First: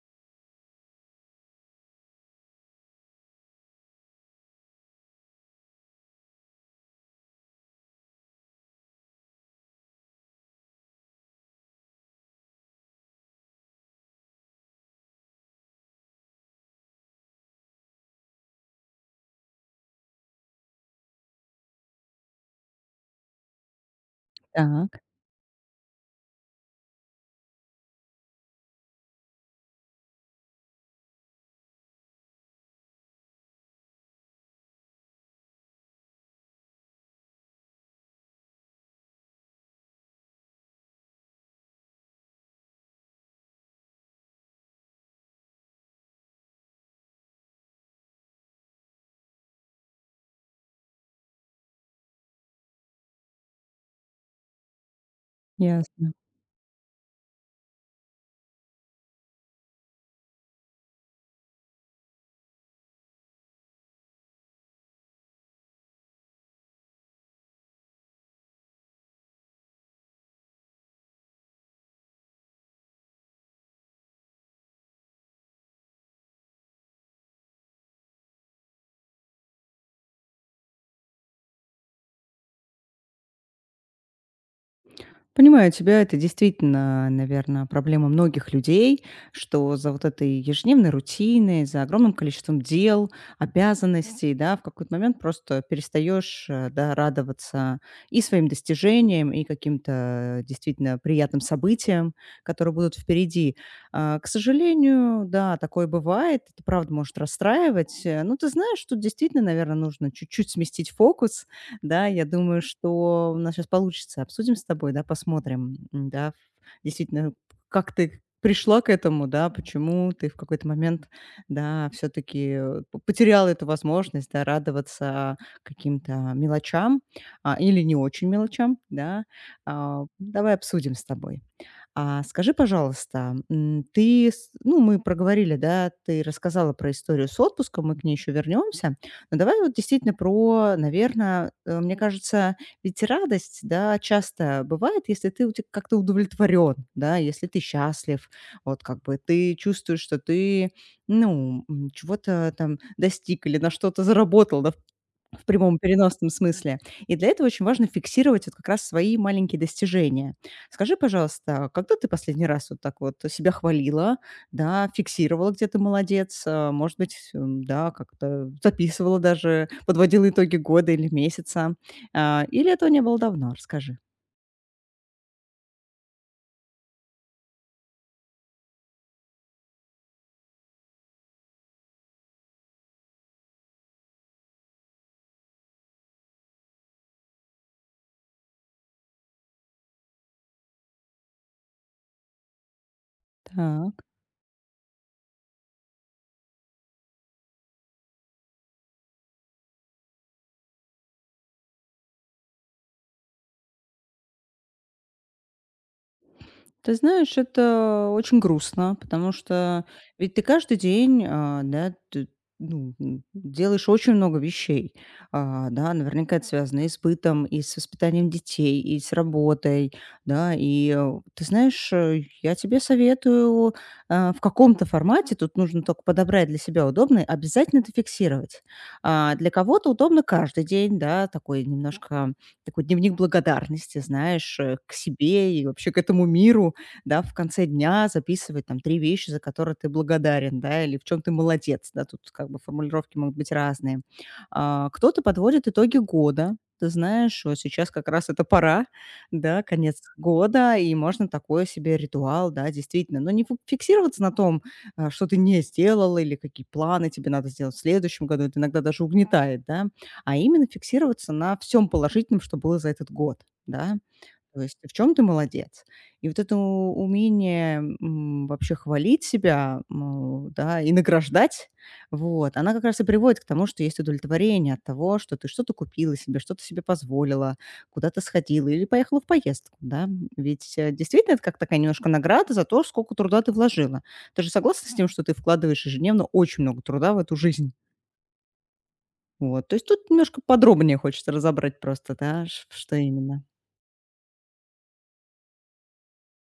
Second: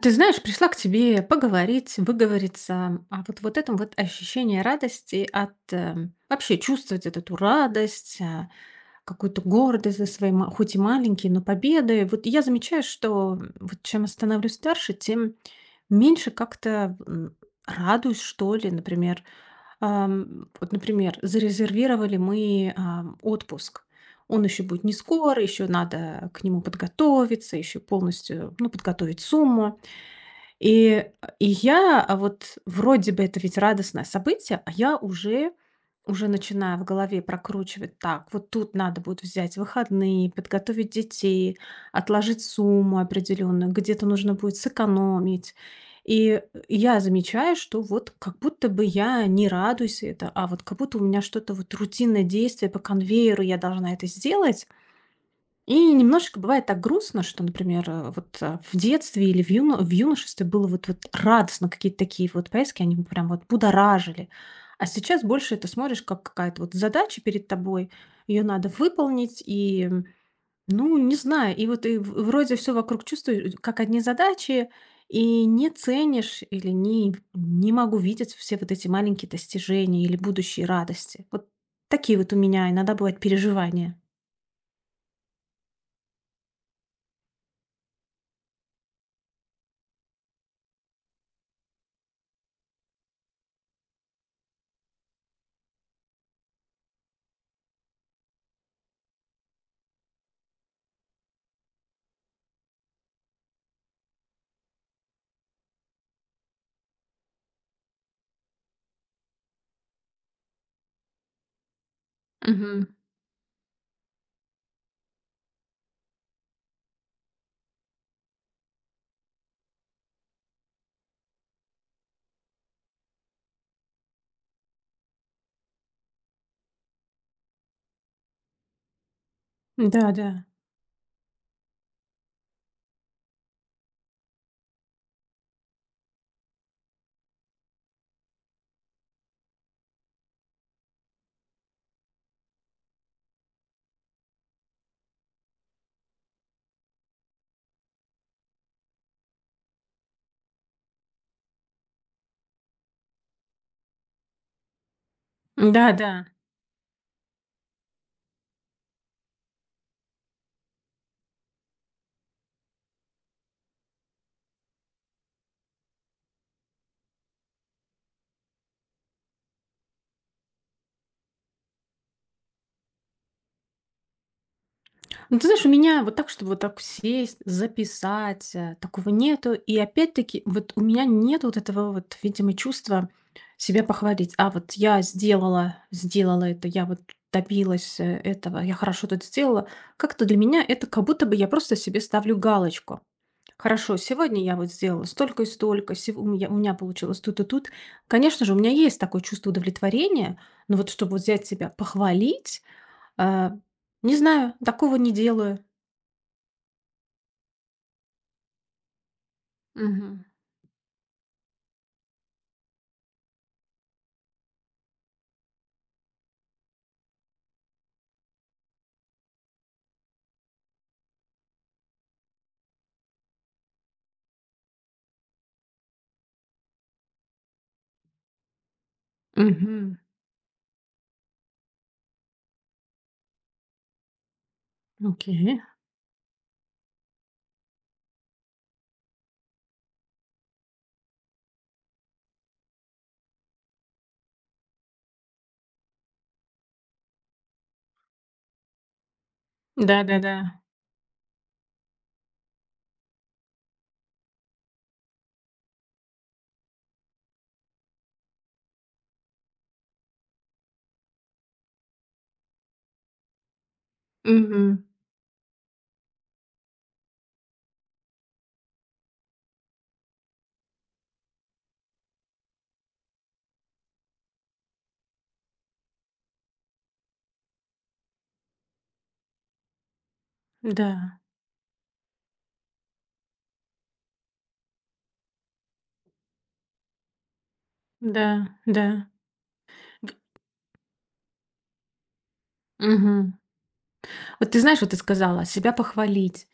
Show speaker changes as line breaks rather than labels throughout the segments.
Ты знаешь, пришла к тебе поговорить, выговориться. А вот вот этом вот ощущение радости от, вообще чувствовать вот эту радость, какую-то гордость за свои, ма хоть и маленькие, но победы. Вот я замечаю, что, вот чем я становлюсь старше, тем меньше как-то, радуюсь, что ли. Например, вот, например, зарезервировали мы, отпуск. Он еще будет не
Так,
скоро, еще надо к нему подготовиться, еще полностью, ну, подготовить сумму. И и я, а вот вроде бы это ведь радостное событие, а я уже начинаю в голове прокручивать: так, вот тут надо будет взять выходные, подготовить детей, отложить сумму определенную, где-то нужно будет сэкономить. И я замечаю, что вот как будто бы я не радуюсь это, а вот как будто у меня что-то вот рутинное действие по конвейеру, я должна это сделать. И
ясно.
немножечко бывает так грустно, что, например, вот, в детстве или в юно в юношестве было вот вот радостно, какие-то такие вот поездки, они прям вот будоражили. А сейчас больше это смотришь, как какая-то вот задача перед тобой, ее надо выполнить, и, ну, не знаю, и вот и в вроде все вокруг чувствуешь как одни задачи, и не ценишь или не могу видеть все вот эти маленькие достижения или будущие радости. Вот такие вот у меня иногда бывают переживания.
Понимаю тебя, это действительно, наверное, проблема многих людей, что за вот этой ежедневной рутиной, за огромным количеством дел, обязанностей, да, в какой-то момент просто перестаешь, да, радоваться и своим достижениям, и каким-то действительно приятным событиям, которые будут впереди. К сожалению, да, такое бывает, это правда может расстраивать, но ты знаешь, что действительно, наверное, нужно чуть-чуть сместить фокус. Да, я думаю,
Мгм.
что у нас сейчас получится. Обсудим с тобой, да, посмотрим, да, действительно, как ты пришла к этому, да, почему ты в какой-то момент, да, все-таки потеряла эту возможность, да, радоваться каким-то мелочам или не очень мелочам, да.
Да, да.
Давай обсудим с тобой. Скажи, пожалуйста, ты, ну, мы проговорили, да, ты рассказала про историю с отпуском, мы к ней еще вернемся. Но давай вот действительно про, наверное, мне кажется, ведь радость, да, часто бывает, если ты как-то удовлетворен, да, если ты счастлив, вот как бы ты чувствуешь, что ты, ну, чего-то там достиг или на что-то заработал, да, в прямом
Да-да.
переносном смысле. И для этого очень важно фиксировать вот как раз свои маленькие достижения. Скажи, пожалуйста, когда ты последний раз вот так вот себя хвалила, да, фиксировала, где ты молодец, а, может быть, да, как-то записывала даже, подводила итоги года или месяца, или этого не было давно? Расскажи.
Ну, ты знаешь, у меня вот так, чтобы вот так сесть, записать, такого нету. И опять-таки, вот у меня нет вот этого вот, видимо, чувства себя похвалить. А вот я сделала это, я вот добилась этого, я хорошо это сделала. Как-то для меня это как будто бы я просто себе ставлю галочку. Хорошо, сегодня я вот сделала столько и столько, у у меня получилось тут и тут. Конечно же, у меня есть такое чувство удовлетворения, но вот чтобы вот взять себя, похвалить, Э, не знаю, такого не делаю.
Ты знаешь, это очень грустно, потому что
Мгм.
ведь ты каждый день, а, да, ты, ну, делаешь очень много вещей. Да, наверняка это связано и с бытом, и с воспитанием детей, и с работой, да, и ты знаешь, я тебе советую в каком-то формате, тут нужно только подобрать для себя удобный, обязательно это фиксировать. Для кого-то
Мгм.
удобно каждый день, да, такой немножко такой дневник благодарности, знаешь, к себе
Окей.
и вообще к этому миру, да, в конце дня записывать там 3 вещи, за которые ты благодарен, да, или в чем ты молодец, да, тут как бы формулировки могут быть разные. Кто-то подводит итоги года. Ты знаешь, что сейчас как раз это пора, да, конец
Да-да-да.
года, и можно такой себе ритуал, да, действительно. Но не фу фиксироваться на том, что ты не сделал или какие планы тебе надо сделать в следующем году. Это иногда даже угнетает, да, а именно фиксироваться на всем положительном, что было за этот год, да. То есть
Мгм.
«А в чем ты молодец». И вот это у умение, вообще хвалить себя, да, и награждать, вот, она как раз и приводит к тому, что есть удовлетворение от того, что ты что-то купила себе, что-то себе позволила, куда-то сходила или поехала в поездку, да. Ведь,
Да.
действительно, это как такая немножко награда за то, сколько труда ты вложила. Ты же согласна с тем, что ты вкладываешь ежедневно очень много труда в эту жизнь?
Да, да.
Вот, то есть тут
Г
немножко подробнее хочется разобрать просто, да, ш что
Мгм.
именно.
Вот ты знаешь, вот ты сказала, себя похвалить.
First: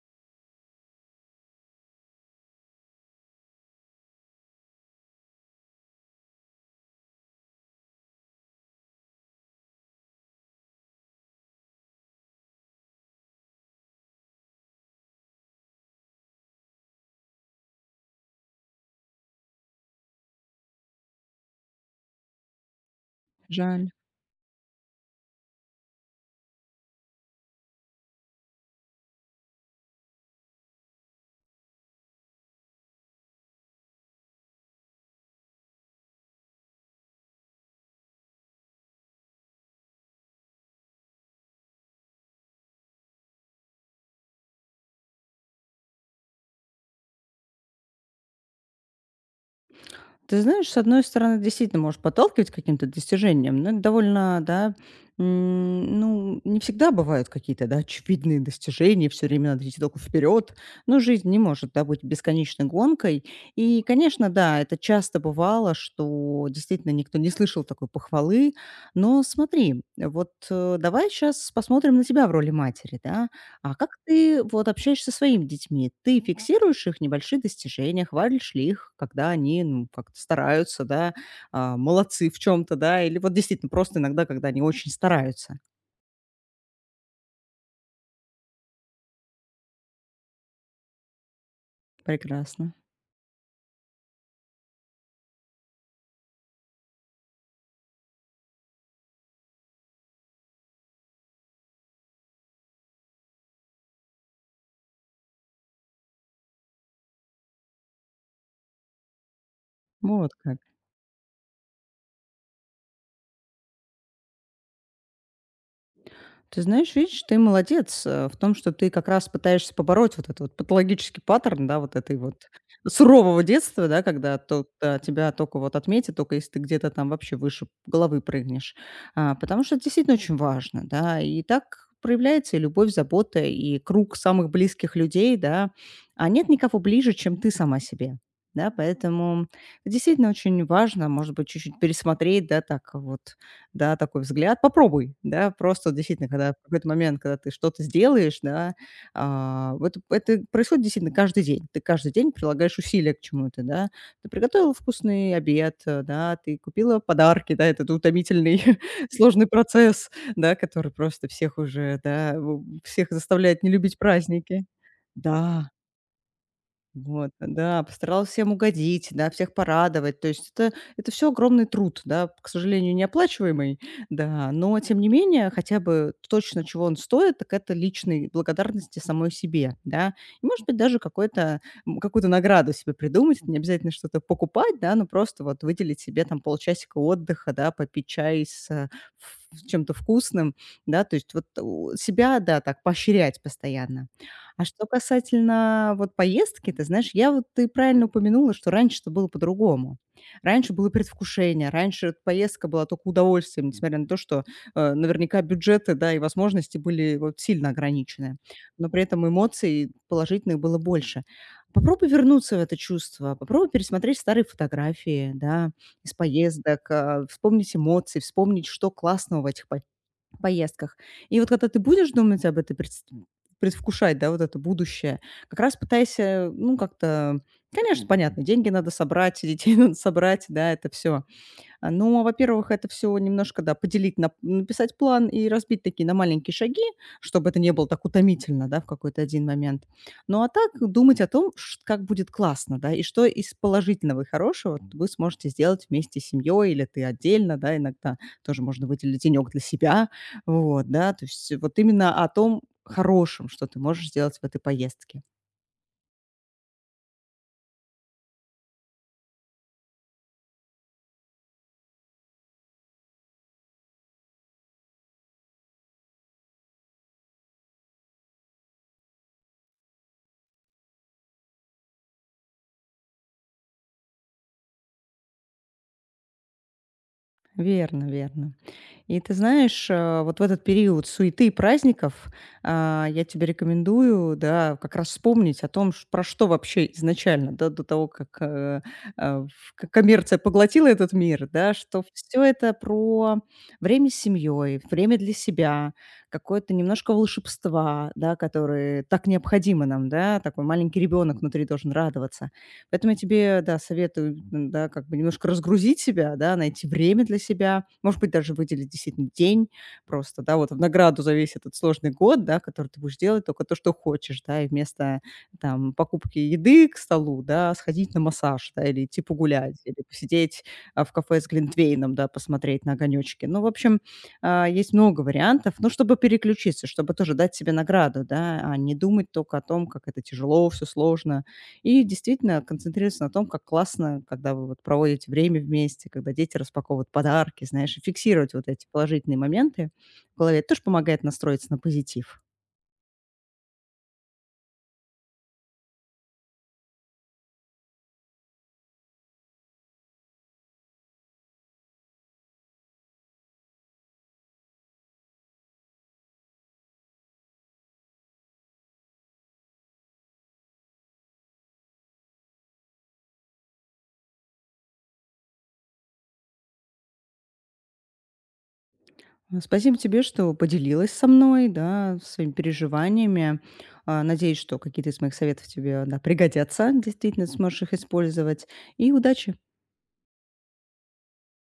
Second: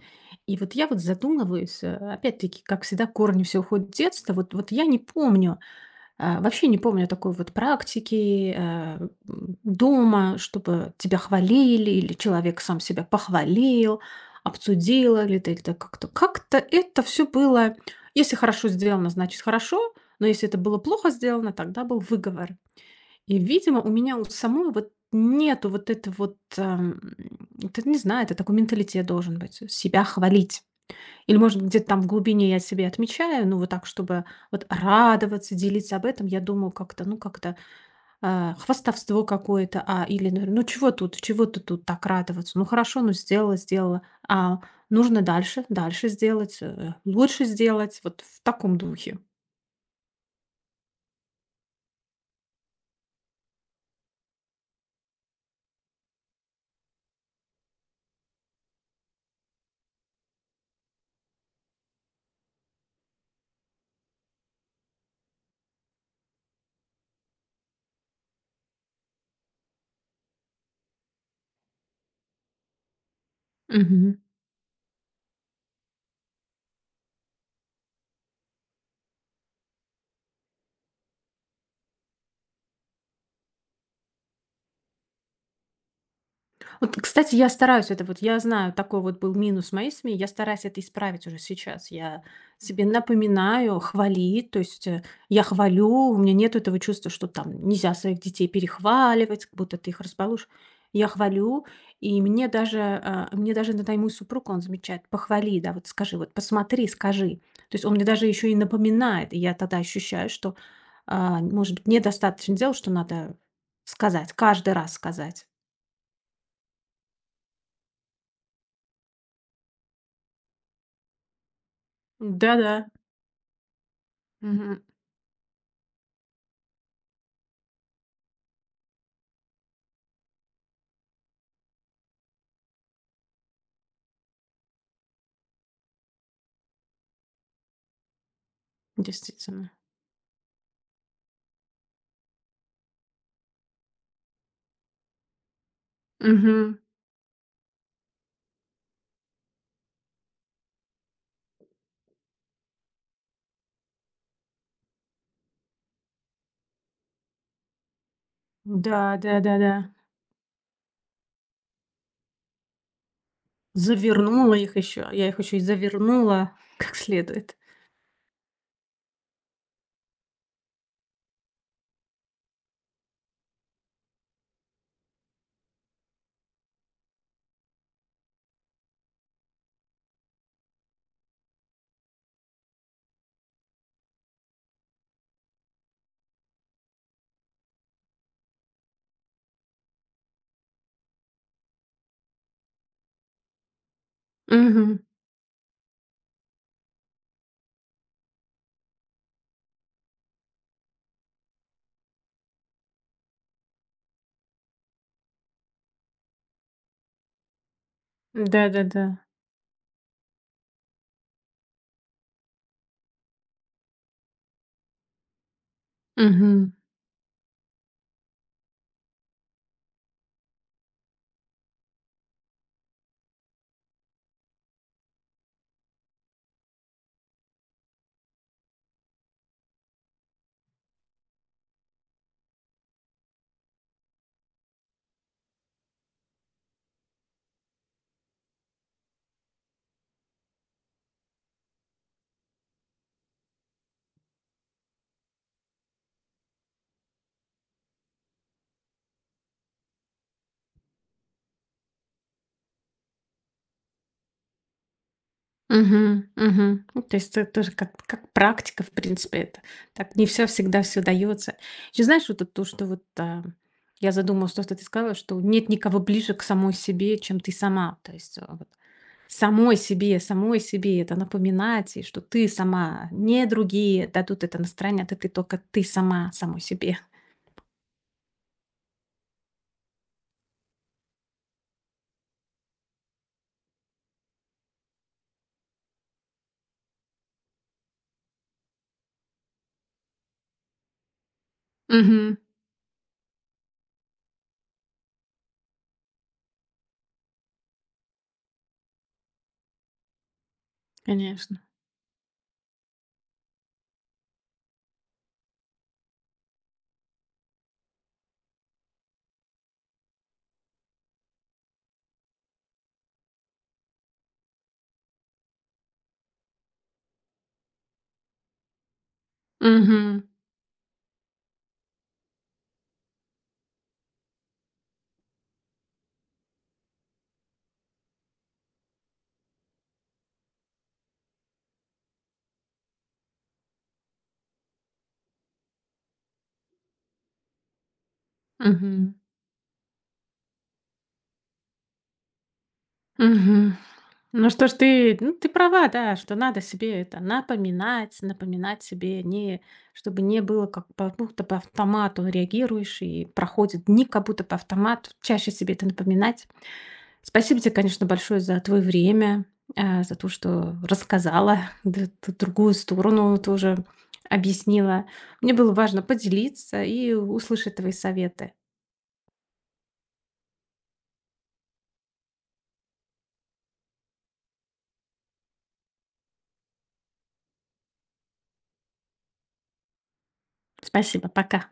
И вот я вот задумываюсь, опять-таки, как всегда, корни всё уходят в детство. Вот я не помню. Вообще не помню такой вот практики, дома, чтобы тебя хвалили или человек сам себя похвалил, обсудил или ты это как-то. Как-то это все было, если хорошо сделано, значит хорошо, но если это было плохо сделано, тогда был выговор. И, видимо,
Жаль.
у меня у самой вот нету вот это вот, это не знаю, это такой менталитет должен быть, себя хвалить. Или, может быть, где-то там в глубине я себе отмечаю, ну, вот так, чтобы вот радоваться, делиться об этом, я думаю, как-то, ну, как-то хвастовство какое-то, или, наверно, ну, чего тут, чего ты тут так радоваться? Ну, хорошо, ну, сделала, а нужно дальше сделать, лучше сделать, вот в таком духе.
Ты знаешь, с одной стороны, действительно можешь подталкивать к каким-то достижениям, но это довольно, да, ну, не всегда бывают какие-то, да, очевидные достижения, все время надо идти только вперед, но жизнь не может, да, быть бесконечной гонкой. И, конечно, да, это часто бывало, что действительно никто не слышал такой похвалы, но смотри, вот давай сейчас посмотрим на тебя в роли матери, да, а как ты вот общаешься со своими детьми? Ты фиксируешь их небольшие достижения, хвалишь ли их, когда они, ну, как-то стараются, да, молодцы в чем-то, да, или вот действительно просто иногда, когда они очень стараются?
Вот, кстати, я стараюсь это, я знаю, такой вот был минус моей СМИ, я стараюсь это исправить уже сейчас. Я
Прекрасно.
себе напоминаю хвалить, то есть, я хвалю, у меня нет этого чувства, что там нельзя своих детей перехваливать, как будто ты их разбалуешь. Я хвалю, и мне даже, мне даже иногда и мой супруг, он замечает, похвали, да, вот скажи, вот посмотри, скажи. То есть он мне даже еще и напоминает, и я тогда ощущаю,
Вот
что,
как.
может быть, недостаточно дел, что надо сказать, каждый раз сказать.
Ты знаешь, видишь, ты молодец, в том, что ты как раз пытаешься побороть вот этот вот патологический паттерн, да, вот этой вот
Да-да.
сурового детства, да, когда
Мгм.
тебя только вот отметят, только если ты где-то там вообще выше головы прыгнешь. Потому что это действительно очень важно, да. И так проявляется и любовь, забота, и круг самых близких людей, да. А нет никого ближе, чем ты сама себе. Да, поэтому
Действительно.
действительно очень важно, может быть, чуть-чуть пересмотреть, да, так вот да, такой взгляд. Попробуй, да. Просто вот действительно, когда в
Мгм.
какой-то момент, когда ты что-то сделаешь, да, вот это происходит действительно каждый день. Ты каждый день прилагаешь усилия к чему-то, да. Ты приготовила вкусный обед, да, ты купила подарки, да, этот утомительный
Да,
сложный
да-да-да.
процесс, да, который просто всех уже, да, в всех заставляет не любить
Завернула
праздники.
их еще. Я их еще и
Да.
завернула как
Вот,
следует.
да, постаралась всем угодить, да, всех порадовать. То есть это все огромный труд, да, к сожалению, неоплачиваемый, да, но тем не менее, хотя бы точно чего он стоит, так это личной благодарности самой себе, да. И, может быть, даже какой-то, какую-то награду себе придумать, не обязательно что-то покупать, да, но просто вот выделить себе там полчасика отдыха, да, попить чай с чем-то вкусным, да, то есть вот у себя, да, так поощрять постоянно. А что
Мгм.
касательно вот поездки, ты знаешь, я вот ты правильно упомянула, что раньше это было по-другому. Раньше было предвкушение, раньше поездка была только удовольствием, несмотря на то, что наверняка бюджеты, да, и возможности были вот сильно ограничены. Но при
Да-да-да.
этом эмоций положительных было больше. Попробуй вернуться в это чувство, попробуй пересмотреть старые фотографии, да, из
Мгм.
поездок, вспомнить эмоции, вспомнить, что классного в этих поездках. И вот когда ты будешь думать об этом, предс предвкушать, да, вот это будущее, как раз пытайся, ну, как-то. Конечно, понятно, деньги надо собрать, детей надо собрать, да, это все ну, во-первых, это все немножко, да, поделить, написать план и разбить такие на маленькие шаги, чтобы это не было так утомительно, да, в какой-то один момент. Ну, а так думать о том, как будет классно, да, и что из положительного и хорошего вот вы сможете сделать вместе с семьей или ты отдельно, да, иногда тоже можно выделить денек для себя, вот, да, то есть вот именно о том хорошем, что ты можешь сделать в этой поездке.
Мгм. Мгм. Ну, то есть это тоже как практика, в принципе, это. Так не все всегда все даётся. Еще знаешь, вот это то, что вот, я задумалась, то, что ты сказала, что нет никого ближе к самой себе, чем ты сама. То есть, вот самой себе самой себе это напоминать, и что ты сама, не другие дадут это настроение, это ты только ты сама самой себе.
Верно, верно. И ты знаешь, вот в этот период суеты и праздников, я тебе рекомендую, да, как раз вспомнить о том, про что вообще изначально, да, до того, как коммерция поглотила этот мир, да, что
Мгм.
все это про время с семьей, время для себя, какое-то немножко волшебства, да, которое так необходимо нам, да, такой маленький ребенок
Конечно.
внутри должен радоваться. Поэтому я тебе, да, советую, да, как бы немножко разгрузить себя, да, найти время для себя, может быть, даже выделить действительно день просто, да, вот в награду за весь этот сложный год, да, который ты будешь делать только то, что хочешь, да, и вместо там покупки еды к столу, да, сходить на массаж, да, или идти погулять, или
Мгм.
посидеть в кафе с Глинтвейном, да, посмотреть на огонечки. Ну, в общем, есть много вариантов, ну, чтобы переключиться, чтобы тоже дать себе награду, да, а не думать только о том, как это тяжело, все сложно, и действительно концентрируется на том, как классно, когда вы вот проводите время вместе, когда дети распаковывают подарки, знаешь, и фиксировать вот эти
Мгм.
положительные моменты в голове. Это тоже помогает настроиться на позитив.
Мгм. Ну что ж ты, ну ты права, да, что надо себе это напоминать, напоминать себе, не чтобы не было как по будто по автомату реагируешь, и проходят дни как будто по автомату. Чаще себе это напоминать. Спасибо тебе, конечно, большое за твое время, за то, что рассказала, да, т другую сторону тоже объяснила. Мне было важно поделиться и услышать твои советы.
Спасибо тебе, что поделилась со мной, да, своими переживаниями. Надеюсь, что какие-то из моих советов тебе да, пригодятся, действительно сможешь их использовать. И удачи!
Спасибо, пока.